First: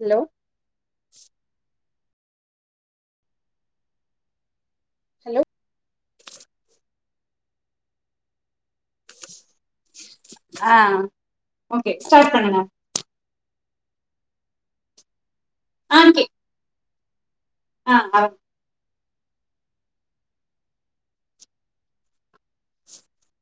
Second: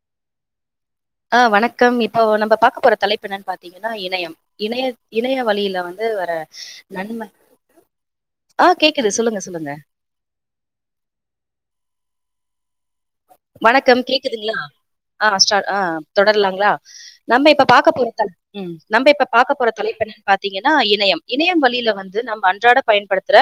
Hello ஆ வணக்கம் இப் இப்போ நம்ம பாக்க போற தலைப்பு என்னன்னு பாத்தீங்கன்னா இணையம் இணைய- இணைய ஹலோ வழியில வந்து வர நன்ம ஆ, கேக்குது சொல்லுங்க சொல்லுங்க ஆ ஓகே ஸ்டார்ட் பண்ணுங்க வணக்கம் கேக்குதுங்களா? ஆ ஸ்டார் ஆ தொடரலாங்களா நம்ம இப்ப பாக்கப் போற ஆ தல் ம் நம்ப இப்ப பாக்கப் போற தலைப்பு என்னன்னு பாத்தீங்கன்னா இணையம். இணையம் வழியில வந்து நம்ம அன்றாட பயன்படுத்துற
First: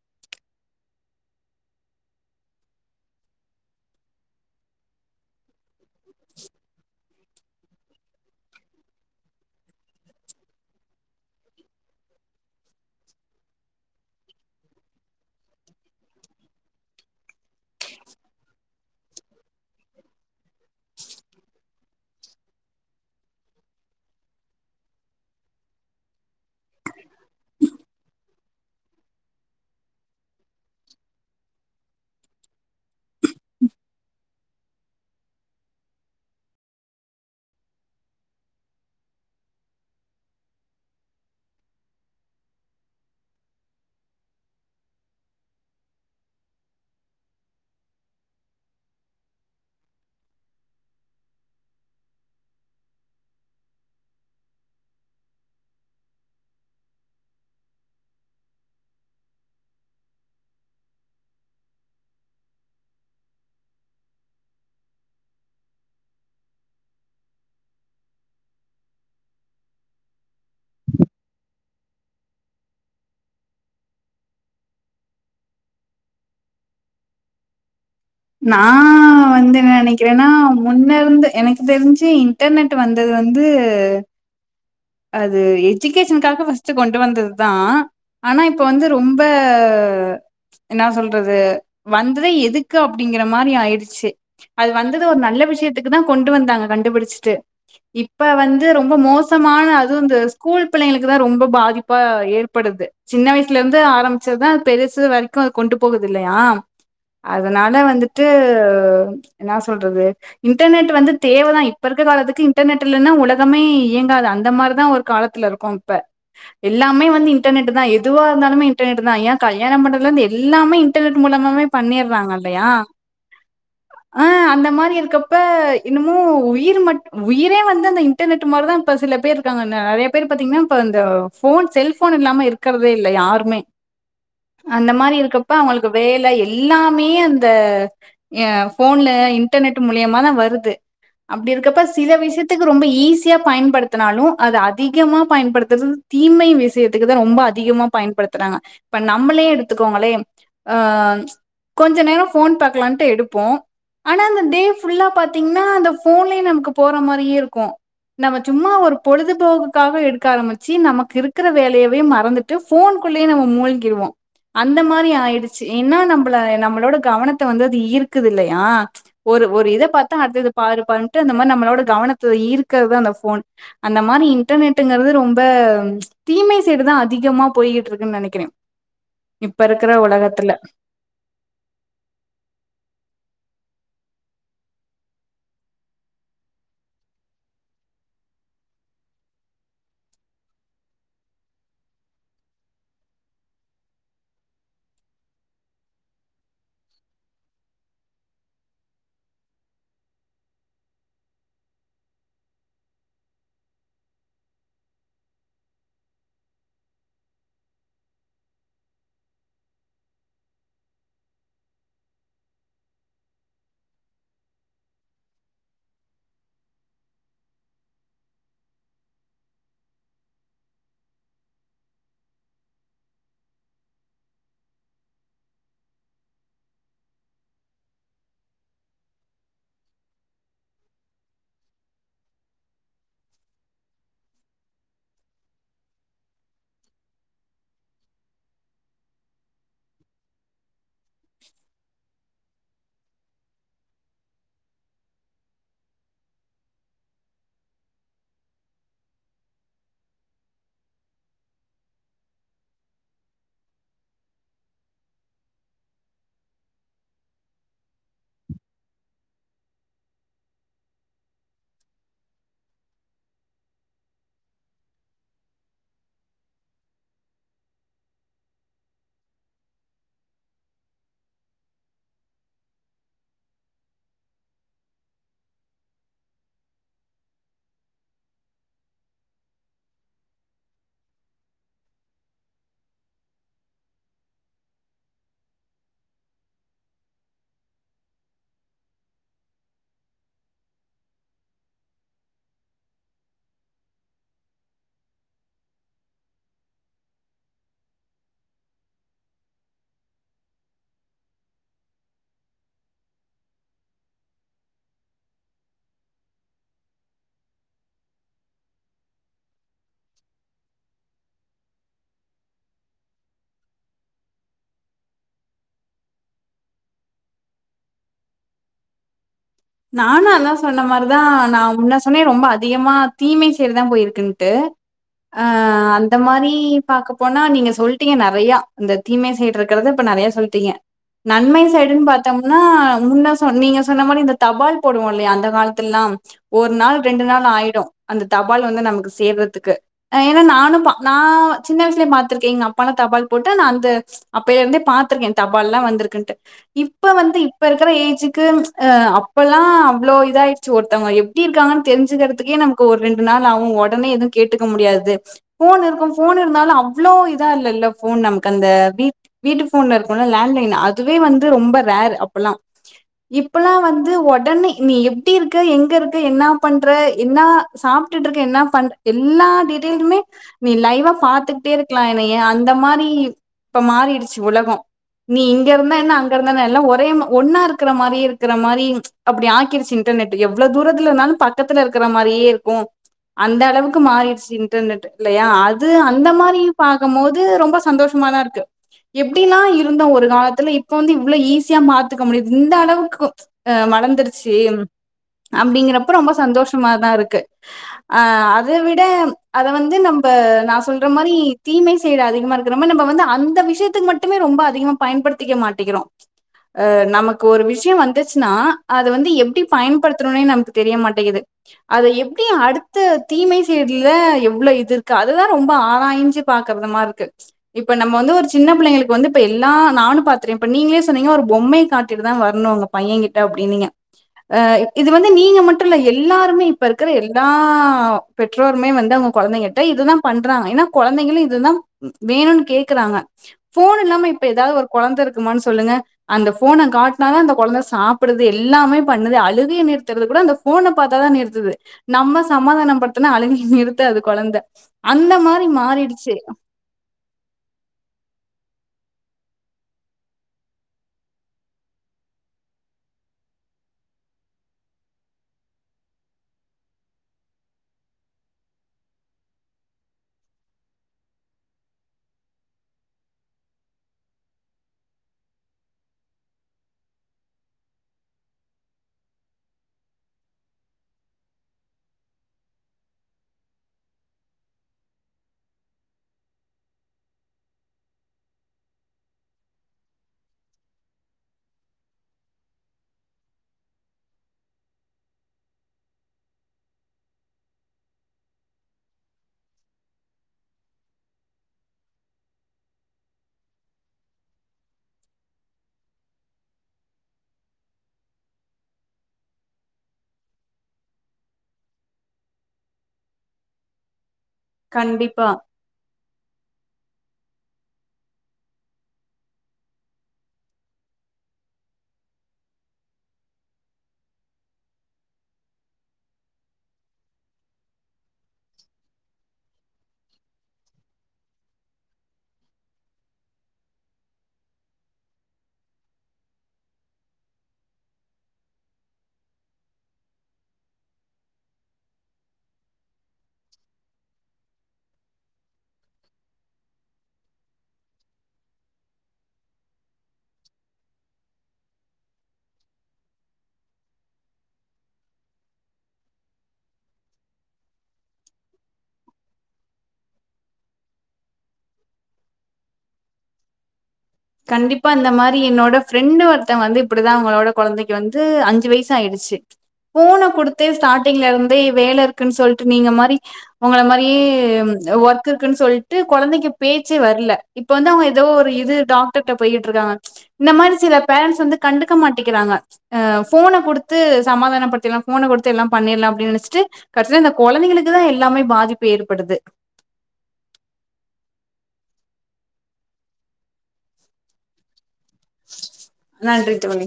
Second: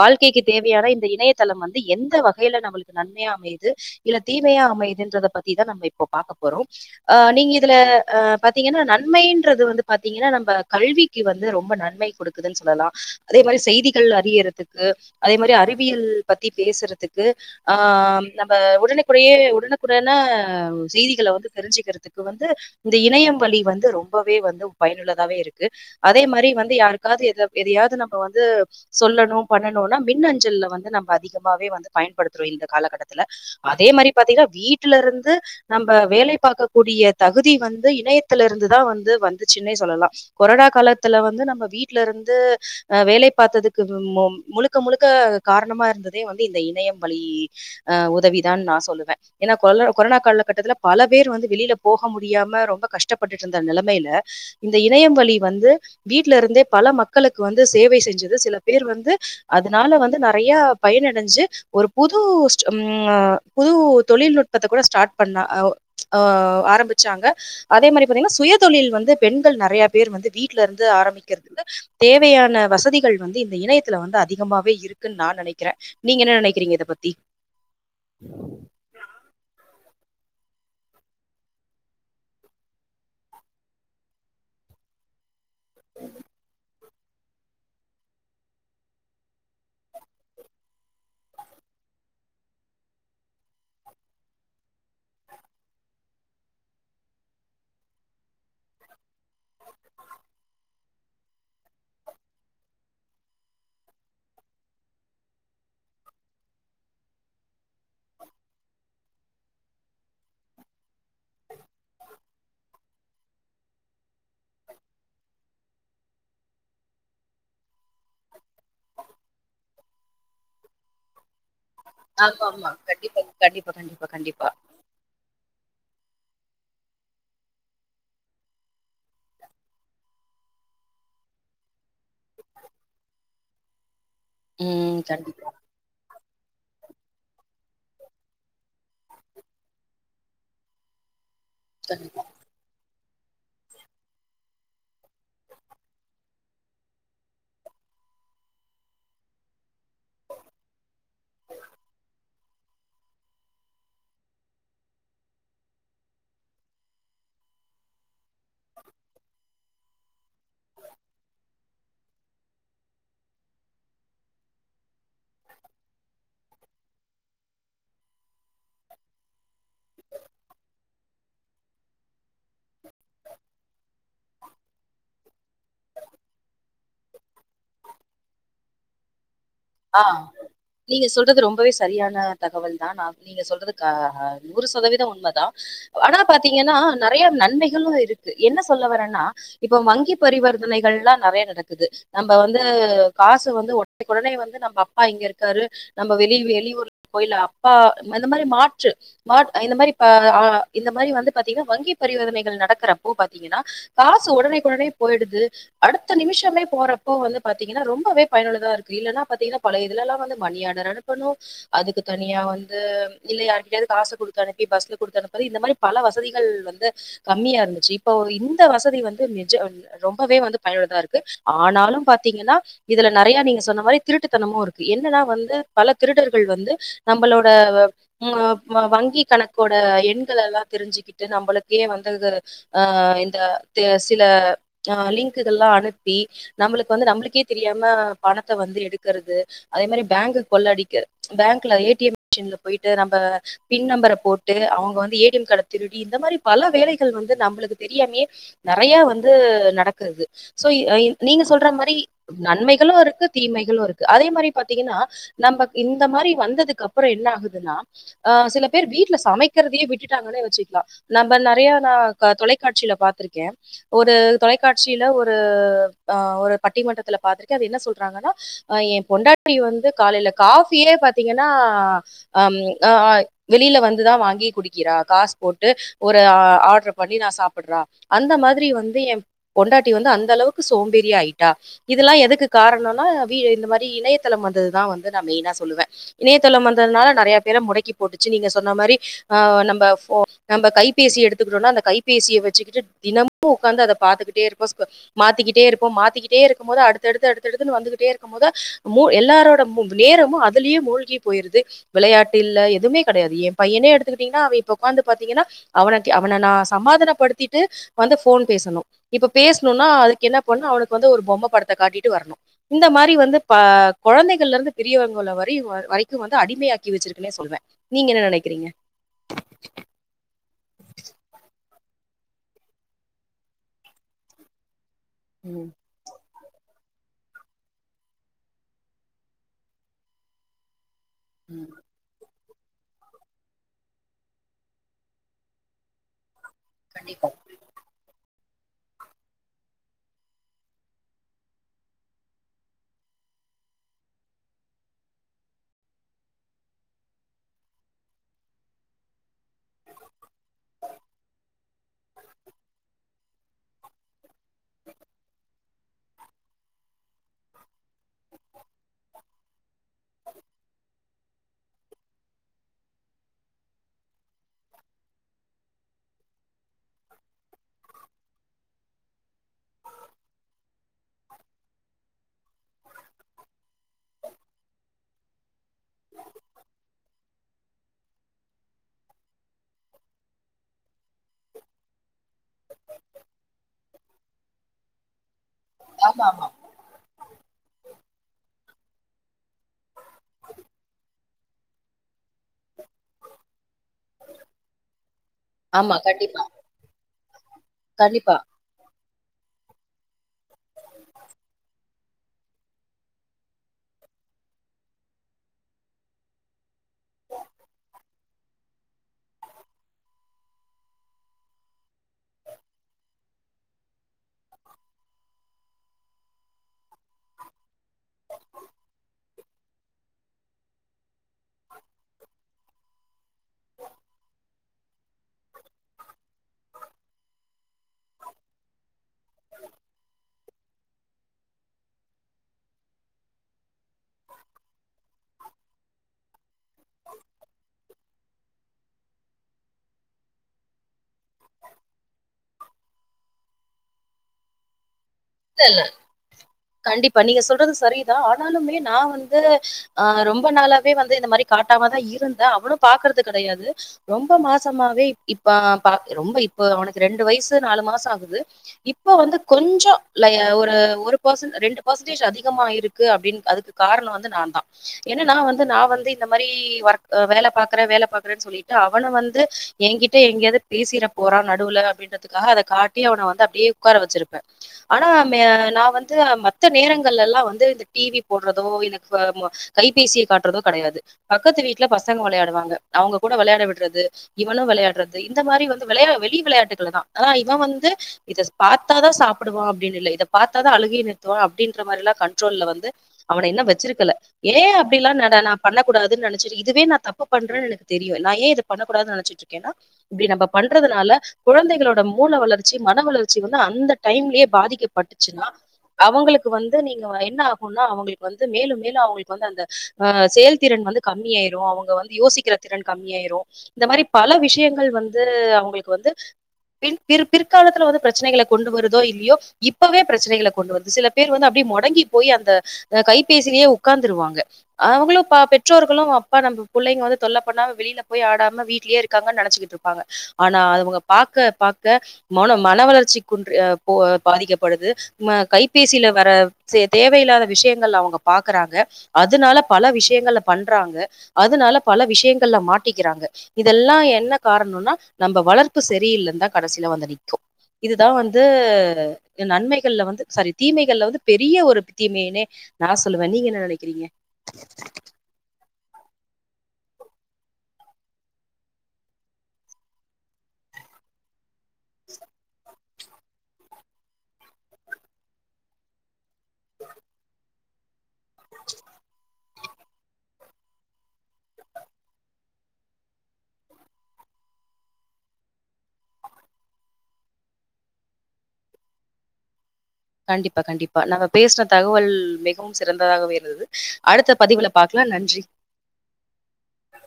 வாழ்க்கைக்குத் தேவையான இந்த இணையதளம் வந்து எந்த வகையில நம்மளுக்கு நன்மையா அமயுது இல்ல தீமையா அமையதுன்றதை பத்திதான் நம்ம இப்போ பாக்கப் போறோம். ஆ, நீங்க இதுல ஆ பாத்தீங்கன்னா நன்மைன்றது வந்து பாத்தீங்கன்னா நம்ப கல்விக்கு வந்து ரொம்ப நன்மை கொடுக்குதுன்னு சொல்லலாம். அதே மாரி செய்திகள் அறியறதுக்கு. அதே மாரி அறிவியல் பத்தி பேசுறதுக்கு ஆ நம்ப ஓட் உடனுக்கு உடயே- உடனுக்குடன ஒ செய்திகளை வந்து தெரிஞ்சுிக்கிறதுக்கு வந்து இந்த இணையம் வழி வந்து ரொம்பவே வந்து பயனுள்ளதாவே இருக்கு. அதே மாரி வந்து யாருக்காவது எத- எதையாவது நம்ப வந்து சொல்லணும் பண்ணணுன்னா மின் அஞ்சல்ல வந்து நம்ம அதிகமாவே வந்து பயன்படுத்துறோம் இந்த காலகட்டத்துல அதே மாரி பார்த்தீங்கன்னா வீட்டுல இருந்து நம்ம வேலை பார்க்கக் கூடிய தகுதி வந்து இணையத்தில இருந்துதான் வந்து- வந்துச்சின்னே சொல்லலாம். கொரோனா காலத்துல வந்து நம்ம வீட்ல இருந்து ஆஹ் வேலை பார்த்ததுக்கு முழுக்க முழுக்க காரணமா இருந்ததே வந்து இந்த இணையம் வழி. ஆஹ் உதவி தான் நான் சொல்லுவேன். ஏன்னா கொரோனா- கொரோனா காலகட்டத்துல பல பேர் வந்து வெளியில போக முடியாம ரொம்ப கஷ்டப்பட்டுட்டு இருந்த நெலமையில, இந்த இணையம் வழி வந்து வீட்ல இருந்தே பல மக்களுக்கு வந்து சேவை செஞ்சது. சில பேர் வந்து அதனால வந்து நெறைய்ய பயனடைஞ்சு ஒரு புது ஸ்ட ம் ஆ புது தொழில்நுட்பத்த கூட ஸ்டார்ட் பண்ணா ஆ ஆ ஆரம்பிச்சாங்க. அதே மாரி பாத்தீங்கன்னா சுயதொழில் வந்து பெண்கள் நெறைய பேர் வந்து வீட்டுல இருந்து ஆரம்பிக்கிறதுக்கு தேவையான வசதிகள் வந்து இந்த இணையத்துல வந்து அதிகமாவே இருக்குன்னு நான் நெனைக்கிறேன். நீங்க என்ன நெனைக்கிறீங்க இதப் பத்தி? நா வந்து நெனைக் ன்னா முன்ன இருந்து எனக்கு தெரிஞ்சு இன்டர்நெட் வந்தது வந்து அத் ஒரு எஜுகேஷனுக்காக வந் த்துக் கொண்டு வந்ததுதான். ஆனா இப்ப வந்து ரொம்ப என்னா சொல்றது, வந்ததே எதுக்கு அப்படிங்கிற மாரி ஆயிர்ச்சு. அது வந்தது ஒரு நல்ல விஷயத்துக்கு தான் கொண்டு வந்தாங்க கண்டுபிடிச்சிட்டு, இப்ப வந்து ரொம்ப மோசப் சமான அதுவு இந்த ஸ்கூல் பிள்ளைங்களுக்கு தான் ரொம்ப பாதிப்பா ஏற்படுது. சின்ன வயசுல இருந்து ஆரம்பிச்சதுதான் பெருசு வரைக்கும் அது கொண்டு போகுது இல்லையா? அதனாலே வந்துட்டு என்னா சொல்றது இன்டர்நெட் வந்து தேவதான். இப்ப இருக்க காலத்துக்கு இன்டர்நெட் இல்லன்னா உலகமே இயங்காது ஆ அந்த மாரிதான் ஒரு காலத்துல இருக்கோம் இப்ப. எல்லாமே வந்து இன்டர்நெட் தான். எதுவா இருந்தாலுமே இன்டர்நெட் தான் ஏன் கல்யாண மண்டபத்லேந்து எல்லாமே இன்டர்நெட் மூலமாதா இப் பண்ணிடுறாங்க இல்லையா? ஆமாமா. கண்டிப்பா, கண்டிப்பா, கண்டிப்பா, ஆ, கண்டிப்பா. அந்த மாரி இருக்கப்ப இன்னமும் உயிர் மட் உயிரே வந்து அந்த இன்டர்நெட் மாதிரிதா இப்ப சில பேர் இருக்காங்க. நெறைய பேரு பாத்தீங்கன்னா இப்ப இந்த ஃபோன் செல்ஃபோன் இல்லாம இருக்கிறதே இல்ல யாருமே அந்த ம். மாரி கண்டிப்பா, இருக்கப்ப அவங்களுக்கு வேல இ எல்லாமே அந்த எ ஃபோன்ல இன்டர்நெட் மூலியமாதா வருது அப்டி இருக்கப்ப சில கண்டிப்பா. விஷயத்துக்கு ரொம்ப ஈஸ் ரியா பயன்படுத் த்துனாலும் அது அதிகமா பயன்படுத்துறது தீமை விஷயத்துக்குதா ரொம்ப அதிகமா பயன்படுத்துறாங்க. இப்ப நம்பளே எடுத் டுத்துக்கோங்களே ஆ கொஞ்ச நேரம் ஃபோன் பாக்கலான்ட்டு எடுப்போம். ஆனா அந்த டே ஃபுல்லாப் பாத்தீங்கன்னா அந்த ஃபோன்லயே நமக்கு போற மாரியே இருக்கும். நமக் சும்மா ஒரு பொழுதுபோக்குக்காக எடுக்க ஆரம்பிச்சி நமக்கு இருக்கிற வேலயவே மறந்துட்டு ஃபோன்க்குள்ளேயே நம்ம மூழ்கிருவோம். அந்த மாரி ஆயிடுச்சு. ஏன்னா நம்பள- நம்பளோட கவனத்தை வந்து அது ஈர்க்குது இல்லையா ஒரு -ஒரு இதப் பார்த்தா அடுத்தது பாரு பாருன்ட்டு அந்த மாரி நம்மளோட கவனத்த ஈர்க்கறதா அந்த ஃபோன் அந்த மாரி இன்டர்நெட்டுங்கிறது ரொம்ப ப்ச் தீமை சைடுதா அதிகமா போய் கிட்டு இருக்குன்னு நெனக்கிறேன். ஆஹ், நீங்க சொல்றது ரொம்பவே சரியான தகவல்தா. நா நீங்க சொல்றது க நூறு சதவீதம் உண்மைதா. ஆனா பாத்தீங்கன்னா நெறைய நன்மைகளும் இருக்கு. என்ன சொல்ல வர்றேன்னா இப்ப வங்கி பரிவர்த்தனைகள் எல்லாம் நெறைய நடக்குது. நம்ப வந்து காசு வந்து உடனுக்குடனே வந்து இது நம்ப அப்பா இங்க இருக்காரு. நம்ம வெளிய்- வெளியூர் கோயில்ல அப்பா அந்த மாதிரி மாற்று மாத் இந்த மாரி ஆஹ் ஆஹ் இந்த மாரி வந்து பாத்தீங்கன்னா வங்கிப் பரிவர்த்தனைகள் நடக்கிறப்போ பாத்தீங்கன்னா காசு உடனேக்குடனே போயிடுது. அடுத்த நிமிஷமே போறப்போ வந்து பாத்தீங்கன்னா ரொம்பவே பயனுள்ளதா இருக்கு இல்லன்னா பாத்தீங்கன்னா பழய இதுல எல்லாம் வந்து மணியாடர் அனுப்பணும், அதுக்குத், தனியா வந்து இல்ல யாருட்டயாது காசு குடுத்து அனுப்பி பஸ்ல குடுத்தனுப்பிறத். இந்த மாரி பல வசதிகள் வந்து கம்மியா இருந்துச்சி. இப்போ இந்த வசதி வந்து நிஜ அஹ் ம் ரொம்பவே வந்து பயனுள்ளதா இருக்கு. ஆனாலும் பாத்தீங்கன்னா இதுல நெறைய நீங்க சொன்ன மாரி திருட்டுத்தனமும் இருக்கு. என்னென்னா வந்து பல திருடர்கள் வந்து நம்பளோட வ ம் வ-வங்கி கணக்கோட எண்கள எல்லாம் தெரிஞ்சுிக்கிட்டு நம்பளுக்கே வந்து த ஆஹ் இந்த தே சில லிங்குகள்ல்லாம் அனுப்பி நம்பளுக்கு வந்து நம்பளுக்கே தெரியாம பணத்தை வந்து எடு க்கிறது அதே மாரி பேங்கு கொள்ளயடிக் பேங்க்ல ஏ டி எம் மிஷின்ல போயிட்டு நம்ம பின் நம்பரை போட்டு அவங்க வந்து ஏடிஎம் கார்ட திருடி இந்த மாதிரி பல வேலைகள் வந்து நம்மளுக்கு தெரியாமே நிறைய வந்து நடக்கது சோ நீங்க சொல்ற மாரி நன்மைகளு இருக்கு தீமைகளு இருக்கு அதே மாதிரி பாத்தீங்கன்னா நம்ம இந்த மாரி வந்ததுக்கு அப்புற என்ன ஆகுதுன்னா அஹ் சில பேர் வீட்டுல சமைக்கிறதையே விட்டுட்டாங்கன்னு வச்சிக்கலா நம்ம நிறைய நா தொலைக்காட்சியில பாத்திருக்கே ஒரு தொலைக்காட்சியில ஒரு ஆஹ் ஒரு பட்டிமன்றத்துல பாத்திருக்கே அது என்ன சொல்றாங்கன்னா என் பொண்டாட்டி வந்து காலையில காபியே பார்த்தீங்கன்னா அம் ஆ வெளியில வந்துதா வாங்கி குடிக்கிறா காசு போட்டு ஒரு ஆர்டரு பண்ணி நா சாப்படுற அந்த மாதிரி வந்து என் பொண்டாட்டி வந்து அந்த அளவுக்கு சோம்பேறி ஆயிட்டா இதெல்லா எதுக்கு காரணம்னா இந்த மாதிரி இணையளம் வந்ததுதா நா வந்து மெயினா சொல்லுவே இணையதளம் வந்தனால நிறைய பேர முடக்கி போட்டுச்சி நீங்க சொன்ன மாதிரி நம்ப கைபேசி எடுத்துக்குறோனா அந்த கைபேசிய வச்சுகிட்டு தினமும் உட்கார்ந்து அத பாத்துகிட்டு இருப்போம் மாத்திகிட்டே இருப்போம் மாத்திகிட்டே இருக்கும் போது அடுத்தடுத்து அடுத்தடுத்துனு வந்துகிட்டே இருக்கு எல்லாரோட நேரமும் அதுலய மூழ்கி போயிருது விளையாட்டு இல்ல எதுமே கிடையாது என் பையனே எடுத்துக்கிட்டிங்கனா அவன் இப்ப உக்கார்ந்து பாத்திங்கனா அவன அவன நான் சமாதான படுத்திட்டு வந்து போன் பேசனும் இப்ப பேசணும்னா அதுக்கு என்ன பண்ணனும் அவனுக்கு வந்து ஒரு பொம்மை படத்தை காட்டிட்டு வரணும் இந்த மாதி வந்து குழந்தைகள்ல இருந்து பெரியவங்க வரைக்கும் வந்து அடிமையாக்கி வச்சிருக்கு சொல்லுவன் நீங்க என்ன நினைக்கிறீங்க நானு அதா சொன்ன மாதிரிதா நா உன்ன சொன்னே ரொம்ப அதிகமா தீமை சரிதா போயிருக்குன்ட்டு ம், அஹ் அந்த மாரி நீ பாக்க போனா நீங்க சொல்லிட்டீங்க நிறைய இந்த தீமை சைடு இருக்கறத இப்ப நிறைய சொல்லிட்டீங்க நன்மை ம், சைடுன்னு பார்த்தோங் ஆன முன்ன சொ நீங்க சொன்ன மாதிரி இந்த தபால் போடுவோம் இல்லையா அந்த காலத்துல எல்லாம் ஒரு நாள் கண்டிப்பா ரெண்டு நாள் ஆயிடும் அந்த தபால் வந்து நமக்கு சேர்றதுக்கு ஏன்னா நானும் நா சின்ன வயசுலய பா்த்திருக்கே எங்க அப்பான தபால் போட்டு நா அந்த அப்பையில இருந்தே பா்த்திருக்கே தபால் எல்லாம் வந்திருக்குன்ட்டு இப்ப வந்து இப்ப இருக்கிற ஏஜுக்கு இப்பல்லாம் அவ்வளோ இதாயிருச்சு ஒருத்தவங்க எப்படி இருக்காங்கன்னு தெரிஞ்சுக்கிறதுக்கே நமக்கு ஒரு ரெண்டு நாள் அவும் உடனே எது கேட்டுக்க முடியாது போன் இருக்கும் போன் இருந்தாலு அவ்ளவு இதா இல்ல இல்ல போன் நமக்கு அந்த வீ வீட்டு போன்ல இருக்கும்ல லேண்ட்லைன் அதுவே வந்து ரொம்ப ரேர் அப்பல்லா இப்பல்லாம் வந்து உடனே நீ எப்படி இருக்கு எங்க இருக்கு என்ன பண்ற என்ன சாப்பிட்டுட்டு இருக்க என்ன பண் எல்லா டீடெய்லுமே நீ லைவா பாத்துகிட்டே இருக்கலாம் என்னையா அந்த மாரி இப்ப மாறிடுச்சு உலகம் நீ இங்க இருந்தா என்ன அங்கறந்தா என்ன எல்லாம் ஒரே ஒன்னா இருக்கற மாரி இருக்கற மாரி அப்பிடி ஆக்கிருச்சு இன்டர்நெட் எவ்ளோ தூரத்துல இருந்தாலு பக்கத்துல இருக்கற மாரியே இருக்கு அந்த அளவுக்கு மாறிர்ச்சு இன்டர்நெட் இல்லையா அது ஆமா அந்த ஆமா. மாரி பார்க்கும் போது ரொம்ப சந்தோஷ தான் இருக்கு எப்படிலாம் இருந்தோம் ஒரு காலத்துல இப்ப வந்து இவ்வளவு ஈஸியா மாத்துக்க முடியது இந்த அளவுக்கு அ வளர்ந்துருச்சு ஆமா. அப்டிங்கிறப்ப ரொம்ப கண்டிப்பா, சந்தோஷமாதா இருக்கு ஆ கண்டிப்பா. அத விட அத வந்து நம் ப்பா நா சொல்ற மாரி தீமை திர அதிகமாருக்கு [unintelligible] நம்ப வந்து அந்த விஷயத்துக்கு மட்டுமே ரொம்ப அதிகமா பயன்படுத்திக்க மாட்டிக்கிறோ அ நமக்கு ஒரு விஷயோ வந்து ச்னா அத வந்து எப்டி பயன்படுத்துணுன்னே நமக்கு தெரிய மாட்டேங்குது அத எப்டி அடுத்த தீமை சைட்ல எவ்ளோ இது இருக்கு அதுதா ரொம்ப ஆராய்ஞ்சி பாக்கறதமாருக்கு இப்ப நம்ம வந்து ஒரு சின்ன பிள்ளைங்களுக்கு வந்து இப்ப எல்லா நானு பாத்துறே இப்ப நீங்களே சொன்னீங்க ஒரு பொம்மையே காட்டிட்டுதா வரணுன்னு பையங்கிட்ட அப்டின்னீங்க அ இது வந்து நீங்க மட்டுல்ல எல்லாருமே இப்ப இருக்கிற எல்லா பெற்றோருமே வந் இத உங்க கொழந்தைங்கக்கிட்ட இதுதா பண் அததா ஏன்னா கொழந்தைங்களு இதுதா வேணுன் கேக்கறாங்க போன் இல்லாம இப்ப ஏதாவது ஒரு கொழந்தருக்குமான் சொல்லுங்க அந்த போன காட்னாதா இந்த கொழந்த சாப்பிடுது எல்லாமே பண்ணுது அழுகைய நிறுத்துறது கூட அந்த போன பாத்தாதா நிறுத்துது நம்ம சமாதானப்படுத்துனா அழுகி நிறுத்தாது கொழந்த அந்த மாரி மாறிடுச்சு [inaudible] கண்டிப்பா நீங்க சொல்றது சரிதா ஆனாலுமே நா வந்து ஆ ரொம்ப நாளாவே வந்து இந்த மாரி காட்டாம தா இருந்தே அவளு பாக்குறது கெடையாது ரொம்ப மாசமாவே இப் பாப்பா ரொம்ப இப்ப அவனுக்கு ரெண்டு வயசு நாலு மாசோ ஆகுது இப்போ வந்து கொஞ்சோ லய ஒரு ஒரு பர்சன்ட் ரெண்டு பர்சன்டேஜ் அதிகமா இருக்கு அப்டின்னு அதுக்கு காரணோ வந்து நா தா ஏன்னா வந்து நா வந்து இந்த மாரி ஒர்க் அ வேல பாக்கற வேல பாக்கறன் சொல்லிட்டு அவள வந்து ஏங்கிட்ட எங்கேயாவது பேசிட போறா நடுவுல அப்டின்றதுக்காக அத காட்டி அவன வந்து அப்டியே உட்கார வச்சிருப்ப ஆனா மே நா வந்து மத்த நேரங்கள்லெல்லா வந்து இந்த டிவி போடுறதோ இப்ப ம்ம கைபேசியே காட்டுறதோ கடையாது பக்கத்து வீட்ல பசங்க வெளையாடுவாங்க அவுங்க கூட வெளையாட விடுறது இவளு வெளையாடுறது இந்த மாரி வந்து வெளையா வெளி வெளையாட்டுகள் தா ஆனா இவ வந்து இத பாத்தாதா சாப்புடுவா அப் இல்லல்ல இத பாத்தா தா அழுகையா நிறுத்துவா அப்டின்ற மாரிலா கண்ட்ரோல்ல வந்து அவனை இன்னு வெச்சிருக்கல ஏன் அப்டில்லா நட [inaudible] நா பண்ண கூடாது நெனச்சிட் இதுவே தப்பு பண்றேன்னு எனக்கு தெரியு நா ஏன் இத பண்ணக்கூடாதுன் நெனச்சிட்ருக்கே நா இப்டி நம்ம பண்றதுனால கொழந்தைகளோட மூள வளர்ச்சி மனவளர்ச்சி அந்த டையம்லே பாதி இங்கே பட்டுச்சுன்னா கண்டிப்பா அவங்களுக்கு வந்து ந்து நீங்க என்ன ஆகுன்னா அவுங்களுக்கு வந்து மேலும் மேலு அவங்களுக்கு வந்து அந்த அ செயல்திறன் வந்து கம்மியாயிரு அவுங்க வந்து யோசிக்கிற திறன் கம்மியாயிரு இந்த மாரி பல விஷயங்கள் வந்து அவங்களுக்கு வந்து பின் பிற் பிறுகாலத்துல வந்து பிரச்சனேகள கொண்டு வருதோ இல்லியோ இப்ப தா பிரச்சனைகள கொண்டுவந்து சில பேர் வந்து அப்டியே மொடங்கி போய் அந்த அ கைபேசிலேயே உக்காந்துருவாங்க அவுங்களு ப பெற்றோர்களு அப்பா நம்போ புள்ளைங்க வந்து தொல்ல பண்ணாம வெளியில போய் ஆடாம வீட்லே இருக்காங்கன்னு நெனச்சக்கிட்டுருப்பாங்க ஆனா அவுங்க பாக்க பாக்க மனோ மன வளர்ச்சிக்குண்ட்ரி அ போ பாதிக்கப்படுது ம் அ கைபேசில்ல வர சே தேவையில்லாத விஷயங்கள்லா அவுங்க பாக்கறாங்க அதனால பல விஷயங்கள்ல பண்றாங்க அதனால பல விஷயங்கள்ல மாட்டிக்கிறாங்க இதெல்லா என்ன காரணோன்னா நம்ப வளர்ப்பு சரியில்லன்தா கடசில வந்து நிக்கு இதுதா வந்து [unintelligible] நன்மைகள்ல வந்து சாரி தீமைகள்ல வந்து பெரிய ஒரு தீமையனே நா சொல்லுவே நீங்க என்ன நெனைக்கிறீங்க கண்டிப்பா இந்த மாத்ரி என்னோட ஃப்ரெண்ட் வந் ஒருத்தவங்க வந்து இப்டிதா அவங்களோட கொழந்தைக்கு வந்து அஞ்சு வயசு ஆயிடுச்சு போன குடுத்தே ஸ்டார்டிங்ல இருந் வெய் வேலருக்குன் சொல் நீங்க மாரி உங்கள மாரியே ஒர்க் இருக்குன்னு சொல்ட்டு கொழந்தைக்கு பேச்சே வர்ல இப்ப வந்து அவுங்க தோ ஒரு இது தா விட்ருக்காங் இந்த மாரி சில பேரன்ட்ஸ் வந்து கண்டுக்க மாட்டிக்கிறாங்க அ ஃபோனக் குடுத்து சமாதானப்படுத்திர்லா ஃபோன குடுத்து எல்லா பண்ணிர்லா அப்டின்னு [inaudible] கட்சில்ல இந்த கொழந்திங்களுக்கு தா எல்லாமே பாதிப்பு ஏற்படுது கண்டிப்பா கண்டிப்பா நம்ம பேசுன தகவல் மிகவும் சிறந்ததாகவே இருந்தது அடுத்த பதிவுல பார் நன்றி தோழி